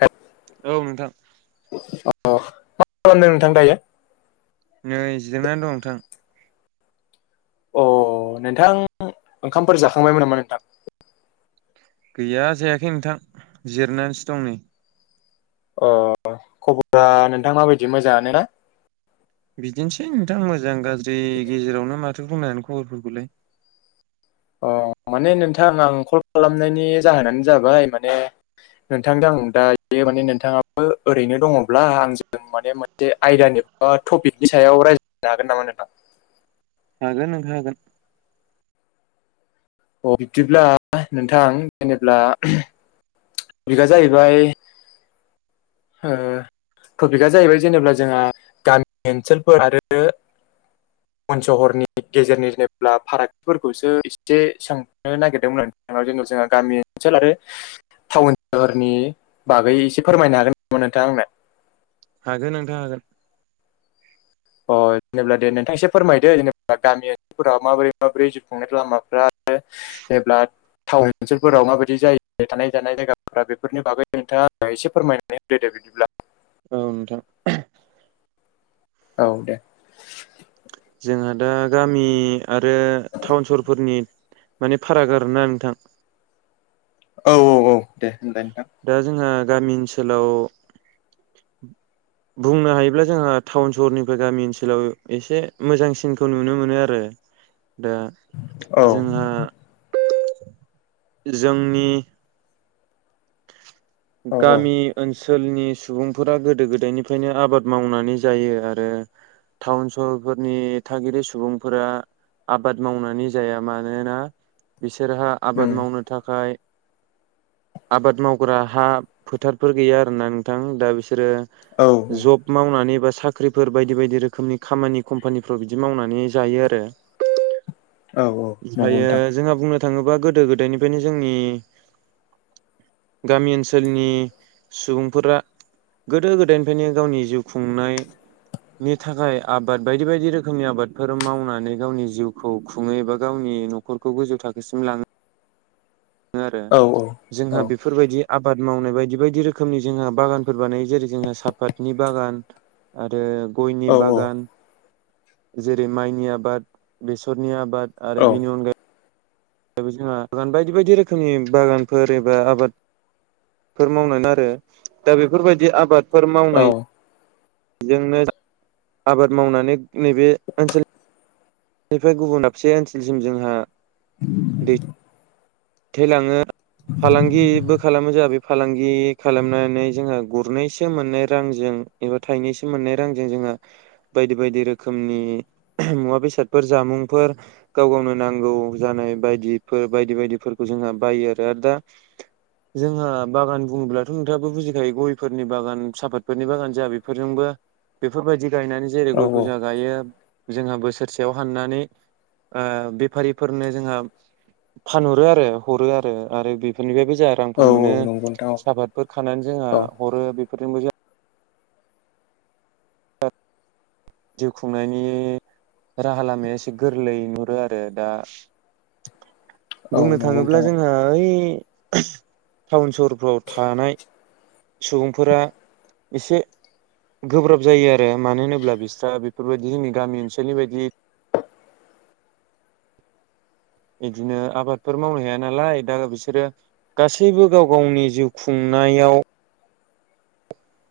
हे औ नोंथां। अह [unintelligible] मा खालामदों नोंथां दायो? नै जिरायनानै दं नोंथां। अह नोंथां ओंखामफोर जाखांबायमोन नामा नोंथां? गैया जायाखै नोंथां जिरायनानैसो दं नै। अह खबरा नोंथां माबायदि मोजाङानो ना? बिदिनोसै नोंथां मोजां गाज्रि गेजेरावनो मा थो बुंनो आनो खबरफोरखौलाय । अह। माने नोंथां आं कल खालामनायनि जाहोनानो जाबाय माने नोंथांदो आं दायो । माने नोंथाङाबो ओरैनो दङब्ला आंजों माने मोनसे आयदानि बा तपिकनि सायाव राय जागोन नामा नोंथां? बे नोंहा होगोन। अ बिब्दिब्ला नोंथां जेनेब्ला बिकआ जाहैबाय। टपिकआ जाहैबाय जेनबा जोंहा गामि ओनसोलफोर आरो गुबन सहरनि गेजेरनि जेब्ला फारागथिफोरखौसो एसे सोंनो नागिरदोंमोन। जेन' जोंहा गामि ओनसोल आरो टाउन सहरनि बागै एसे फोरमायनो हागोन। नोंथां आंनो। हागोन नोंथां हागोन। अ जेनेबा दे नोंथां एसे फोरमायदो जेनेबा गामि ओनसोलफोराव माबोरै माबोरै जिउ खुंनाय लामाफ्रा जेब्ला टाउन ओनसोलफोराव माबायदि जायो थानाय जानाय जायगाफोरा बेफोरनि बागै नोंथाङा एसे फोरमायनानै होग्रोदो। बिदिब्ला औ नोंथां ‌। औ दे। जोंहा दा गामि आरो टाउन सहरफोरनि माने फाराग आरोना नोंथां। औ औ औ दे होनलाय नोंथां। दा जोंहा गामि ओनसोलाव बुंनो हायोब्ला जोंहा टाउन सहरनिफ्राय गामि ओनसोलाव एसे मोजांसिनखौ नुनो मोनो आरो। [inaudible] दा औ जोंहा जोंनि औ औ गामि ओ ओनसोलनि सुबुंफोरा गोदो गोदायनिफ्रायनो आबाद मावनानै जायो आरो। टाउन सहरफोरनि थागिरि सुबुंफोरा आबाद मावनानै जाया मानोना बिसोरहा उम आबाद मावनो थाखाय आबाद मावग्रा हा फोथारफोर गैया आरोना नोंथां दा बिसोर औ सोरो जब मावनानै साख्रिफोर बायदि बायदि रोखोमनि खामानि खम्पानिफ्राव बिदि मावनानै जायो आरो। औ औ नंगौ ओमफ्रायो नोंथां जोंहा बुंनो थाङोबा गोदो गोदायनिफ्रायनो जोंनि गामि ओनसोलनि सुबुंफोरा गोदो गोदायनिफ्रायनो गावनि जिउ खुंनाय नि थाखाय आबाद बायदि बायदि रोखोमनि आबादफोर मावनानै गावनि जिउखौ खुङो एबा गावनि न'खरखौ गोजौ थाखोसिम लाङो। आरो औ जोंहा औ बेफोरबायदि आबाद मावनाय बायदि बायदि रोखोमनि जोंहा बागानफोर बानायो जेरै जोंहा साफातनि बागान, आरो गयनि औ बागान जेरै माइनि आबाद बेसरनि आबाद। आरो औ बिनि अनगायै जोंहा आगान बायदि बायदि रोखोमनि बागानफोर एबा आबाद फोर मावनाय आरो दा बेफोरबायदि आबादफोर औ औ मावनाय बेजोंनो आबाद मावनानै नैबे ओनसोल बेनिफ्राय गुबुन दाबसे ओनसोलसिम जोंहा [inaudible] दैथायलाङो फालांगिबो खालामो जाबाय। फालांगि खालामनानै जोंहा गुरनैसो मोननाय रांजों एबा थायनैसो मोननाय रांजों जों बायदि बायदि रोखनि मुवा बेसादफोर जामुंफोर गाव गावनो नांगौ जानाय बायदिफोर बायदि बायदिफोरखौ जोंहा बायो आरो आरो दा जोंहा बागान बुङोब्लाथ' नोंथाङाबो बुजिखायो गयफोरनि बागान साफातफोरनि बागान जाया बेफोरजोंबो बेफोरबायदि गायनानै जेरै औ गयखौ जा गायो जोंहा बोसोरसेयाव हाननानै बेफारिफोरनो जोंहा फानहर हो आरो हरो आरो आरो बेफोरनिफ्रायबो जा औ रांफोर औ मोनो नंगौ नोंथां साहाफातफोर खानानै जोंहा औ हरो बेफोरजोंबो जों जिउ खुंनायनि राहा लामाया एसे गोरलै नुरो आरो दा औ बुंनो नंगौ थाङोब्ला नोंथां जोंहा ओइ टाउन सहरफ्राव थानाय सुबुंफोरा एसे गोब्राब जायो आरो मानो होनोब्ला बिस्रा बेफोरबायदि जोंनि गामि ओनसोलनि बायदि [inaudible] बिदिनो आबादफोर मावनो हाया नालाय दा बिसोरो गासैबो गाव गावनि जिउ खुंनायाव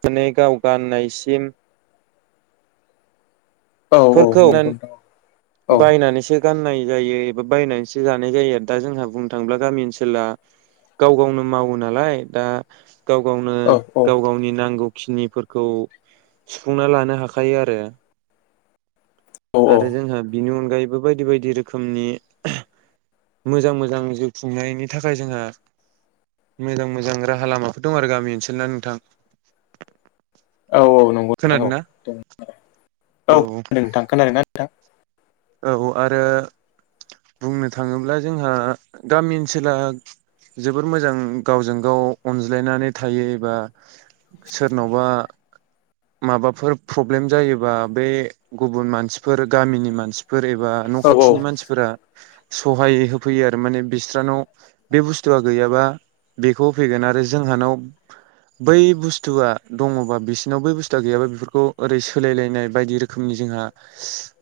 दिनै गाव गाननायसिम औ औ बेफोरखौ नंगौ नोंथां औ बायनानैसो गाननाय जायो एबा बायनानैसो जानाय जायो आरो दा जोंहा बुंनो थाङोब्ला गामि ओनसोला गाव गावनो मावो नालाय दा गाव गावनो औ गाव गावनि नांगौ खिनिफोरखौ सुफुंना लानो हाखायो आरो औ आरो जोंहा बिनि अनगायैबो बायदि बायदि रोखोमनि मोजां मोजां जिउ खुंनायनि थाखाय जोंहा मोजां मोजां राहा लामाफोर दं आरो गामि ओनसोलना नोंथां औ औ नंगौ नोंथां औ खोनादों औ ना औ खोनादों नोंथां खोनादों ना नोंथां औ आरो बुंनो थाङोब्ला जोंहा गामि ओनसोला जोबोर मोजां गावजों गाव अनज्लायनानै थायो एबा सोरनावबा माबाफोर प्रब्लेम जायोबा बे गुबुन मानसिफोर गामिनि मानसिफोर फोर एबा न' औ औ खाथिनि मानसिफोरा सहाय होफैयो आरो माने बिस्रानाव बे बुस्थुआ गैयाबा बेखौ होफैगोन आरो जोंहानाव बै बुस्थुआ दङबा बिसिरनाव बै बुस्थुआ गैयाबा बेफोरखौ ओरै सोलायलायनाय बायदि रोखोमनि ज जोंहा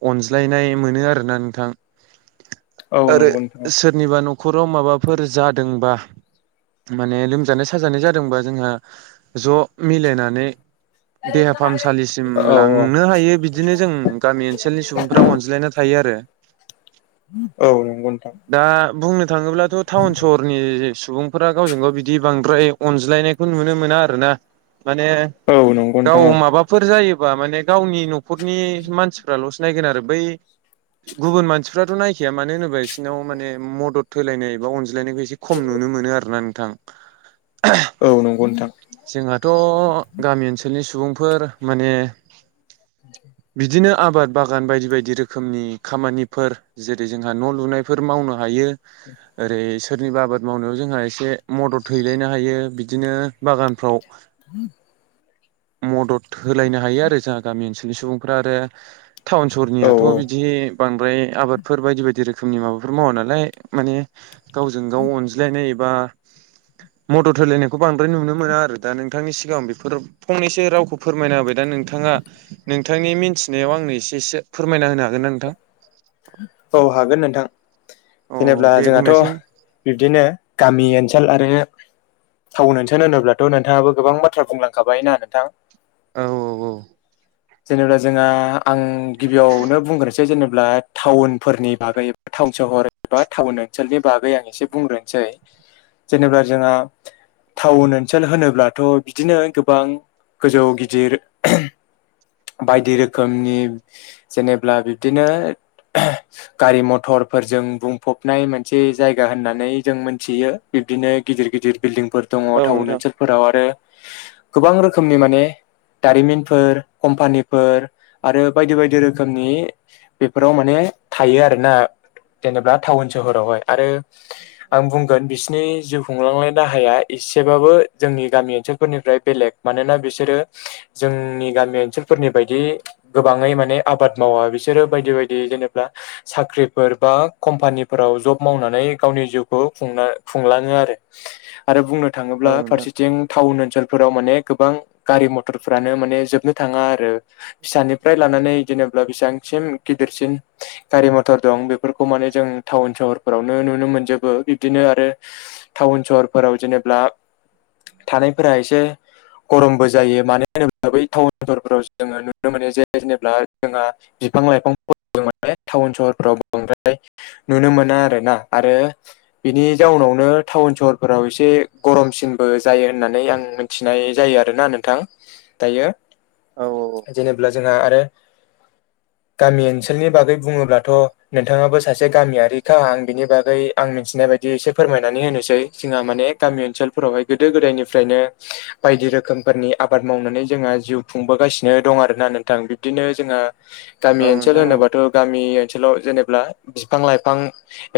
अनज्लायनाय मोन आरोना नोंथां औ आरो नंगौ नोंथां सोरनिबा नख' न'खराव माबाफोर जादोंबा माने लोमजानाय साजानाय जादोंबा जोंहा ज' मिलायनानै देहा फाहामसालिसिम औ लांनो हायो बिदिनो जों गामि ओनसोलनि सुबुंफ्रा अनज्लायनो थायो आरो औ नंगौ नोंथां दा बुंनो थाङोब्लाथ' टाउन सहरनि सुबुंफोरा गावजों गाव बिदि बांद्राय अनज्लाय नायखौ नुनो मोना आरोना माने औ नंगौ गाव नोंथां औ माबाफोर जायोबा माने गावनि न'खरनि मानसिफ्राल'सो नायगोन आरो बै गुबुन मानसिफ्राथ' नायखाया मानो होनोबा बिसोरनाव माने मदद होलायनाय एबा अनज्लायनायखौ एसे खम नु नुनो मोनो आरोना नोंथां औ नंगौ नोंथां जोंहाथ' गामि ओनसोलनि सुबुंफोर माने बिदिनो आबाद बागान बायदि बायदि रोखोम रोखोमनि खामानिफोर जेरै जोंहा न' लुनायफोर मावनो हायो ओरै सोरनिबा आबाद मावनायाव जोंहा एसे मदद हैलायनो हायो बिदिनो बागानफ्राव मदद होलायनो हायो आरो जोंहा गामि ओनसोलनि सुबुंफ्रा आरो टाउन औ सहरनिया थ' बिदि बांद्राय आबादफोर बायदि बायदि रोखोमनि माबाफोर मावा नालाय माने गावजों गाव गाव अनज्लायनाय एबा मदद होलायनायखौ बांद्राय नुनो मोना आरो दा नोंथांनि सिगां बेफोर फंनैसो रावखौ फोरमायना होबाय दा नोंथाङा नोंथांनि मिनथिनायाव आंनो एसे एसे फोरमायना होनो हागोन ना नोंथां। औ हागोन नोंथां। औ जेनेब्ला दे जोंहाथ' बुंनायसै बिब्दिनो गामि ओनसोल आरो। थावोन ओनसोन होनोब्लाथ' नोंथाङाबो गोबां बाथ्रा बुंलांखाबाय ना नोंथाङा‌। औ औ औ। जेनेब्ला जोंहा आं गिबियावनो बुंग्रोसै जेनेब्ला टाउन फोरनि बागै एबा टाउन सहर एबा टाउन ओनसोलनि बागै आं एसे बुंग्रोनोसै। जेनेब्ला जोंहा। टाउन ओनसोल होनोब्लाथ' बिदिनो गोबां गोजौ गिदिर बायदि रोखोमनि जेनेब्ला बिब्दिनो। गारि मथरफोरजों बुंफबनाय मोनसे जायगा होननानै जों मोनथियो बिबदिनो। गिदिर गिदिर बिल्डिंफोर दङ औ टाउन नोंथां ओनसोलफोराव आरो गोबां रोखोमनि माने। दारिमिनफोर कम्पानिफोर आरो बायदि बायदि रोखोमनि। बेफोराव माने थायो आरोना। जेनेब्ला टाउन सोहरावहाय आरो आं बुंगोन बिसिनि जिउ खुंलांनाय राहाया इस सेबाबो जोंनि गामि ओनसोलफोरनिफ्राय बेलेग मानोना बिसोरो जोंनि गामि ओनसोलफोर नि बायदि गोबाङै माने आबाद मावा बिसोरो बायदि बायदि जेनेब ब्ला साख्रिफोर बा कम्पानिफोराव जब मावनानै गावनि जिउखौ खुंना खुंलाङो। नो आरो आरो बुंनो थाङोब्ला औ नोंथां फारसेथिं टाउन ओनसोल फोराव माने गोबां गारि मथरफ्रानो माने जोबनो थाङा आरो। फिसानिफ्राय लानानै जेनेब्ला बेसिबांसिम गिदिरसिन। गारि मथर दं बेफोरखौ माने जों टाउन सहरफोरावनो नुनो मोनजोबो बिदिनो आरो। टाउन सहरफोराव जेनेब्ला थानायफोरा एसे गरमबो जायो मानो होनोब्ला बै टाउनफोरफोराव जोङो नुनो मोनो जे जेनेब्ला जोंहा बि बिफां लाइफां फो जों माने टाउन सहरफ्राव बांद्राय नुनो मोना आरोना आरो बिनि जाउन नावनो टाउन सहरफोराव एसे गरमसिनबो जायो होननानै आं मिथिनाय जायो आरोना नोंथां। दायो औ जेनेब्ला जोंहा आरो गामि ओनस सोलनि बागै बुङोब्लाथ' नोंथाङाबो सासे गामियारिखा आं बिनि बागै आं मिथिनाय बायदि एसे फोर मायनानै होनोसै जोंहा माने गामि ओनसोलफोरावहाय गोदो गोदायनिफ्रायनो बायदि रोखोमफोरनि आब बाद मावनानै जोंहा जिउ खुंबोगासिनो दं आरोना नोंथां बिब्दिनो जोंहा। औ गामि ओनसोल नोंथां औ होनोबाथ' गामि ओ सोलाव जेनेब्ला बिफां लाइफां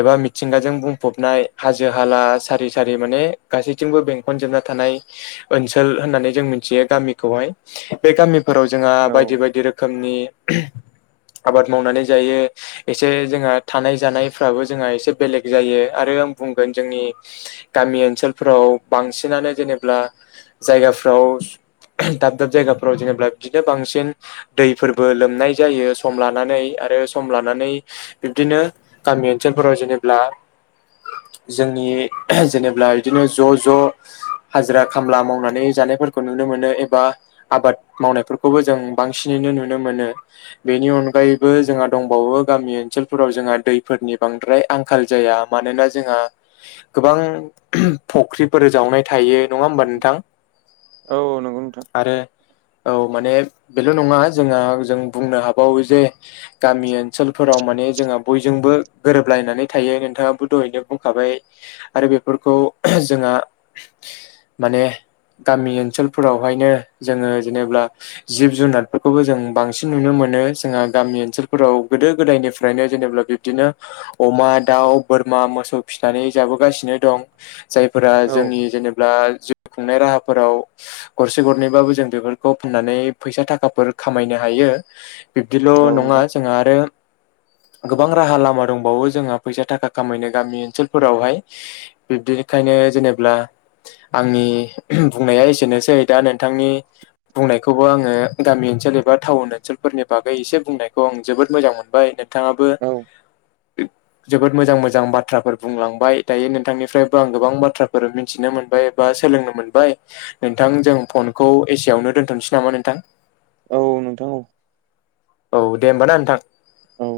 एबा मिथिंगाजों बुंफबनाय हाजो हाला सारि सारि माने गासैथिंबो बेंखनजोबना थानाय ओनसोल होननानै जों मिथियो गामिखौहाय। बे गामिफोराव जोंहा औ बायदि बायदि रोखोमनि। आबाद मावनानै जायो एसे जोंहा थानाय जानायफ्राबो जोंहा एसे बेलेग जायो आरो आम बुंगोन जोंनि गामि ओनसोलफोराव बांसिनानो जेनेब्ला। जायगाफ्राव। दाब दाब जायगाफोराव जेनेबा बिदिनो बांसिन दैफोरबो लोमनाय जायो स सम लानानै आरो सम लानानै बिब्दिनो गामि ओनसोलफोराव जेनेब्ला। जोंनि जेनेब्ला बिदिनो ज' ज'। हाजिरा खामला मावनानै जानायफोरखौ नुनो मोनो एबा आबाद मावनायफोरखौबो जों बांसिनै। नुनो मोनो। बेनि अनगायैबो जोंहा दंबावो गामि ओनसोलफोराव जोंहा दैफोरनि बांद्राय आंखाल जाया मा नोना जोंहा गोबां फख्रिफोर जावनाय। थायो नङा होमबा नोंथां औ औ नंगौ नोंथां आरो औ। माने बेल' नङा जोंहा जों बुंनो हा बावो जे गामि ओनसोलफोराव माने जोंहा बयजोंबो गोरोबलायनानै थायो नोंथाङाबो द दहयनो बुंखाबाय आरो बेफोरखौ जोंहा माने। गामि ओनसोलफोरावहायनो जोंङो जेनेब्ला जिब जुनारफोरखौबो जों बांसिन नुनो मोनो। जोंहा गामि ओनसोलफोराव गोदो गोदायनिफ्रायनो जेनेबा बिब्दिनो अमा दाउ बोरमा मोसौ फिनानै जाबोगासिनो दं जायफोरा औ जोंनि जेनेब्ला जिउ खुंनाय राहाफोराव गरसे गरनैबाबो जों बेफोरखौ फाननानै फैसा थाखाफोर खामायनो हा यो बिबदिल' औ नङा नोंथां जोंहा आरो गोबां राहा लामा दंबावो जोंहा फैसा थाखा खामायनो गामि ओनसोलफोरावहाय बिब्दि खायनो जेनेब्ला आंनि बुंनाया एसेनोसै दा नोंथांनि बुंनायखौबो आङो गामि ओनसोल एबा थाउन ओनसोलफोरनि बागै एसे बुंनायखौ आं जोबोद मोजां मोनबाय नोंथाङाबो औ जोबोद मोजां-मोजां बाथ्राफोर बुंलांबाय दायो नोंथांनिफ्रायबो आं गोबां बाथ्राफोर मिन्थिनो मोनबाय। बा सोलोंनो मोनबाय नोंथां जों फनखौ एसेयावनो दोन्थ'नोसै नामा नोंथां? औ नोंथां औ। औ दे होमबा ना नोंथां। औ।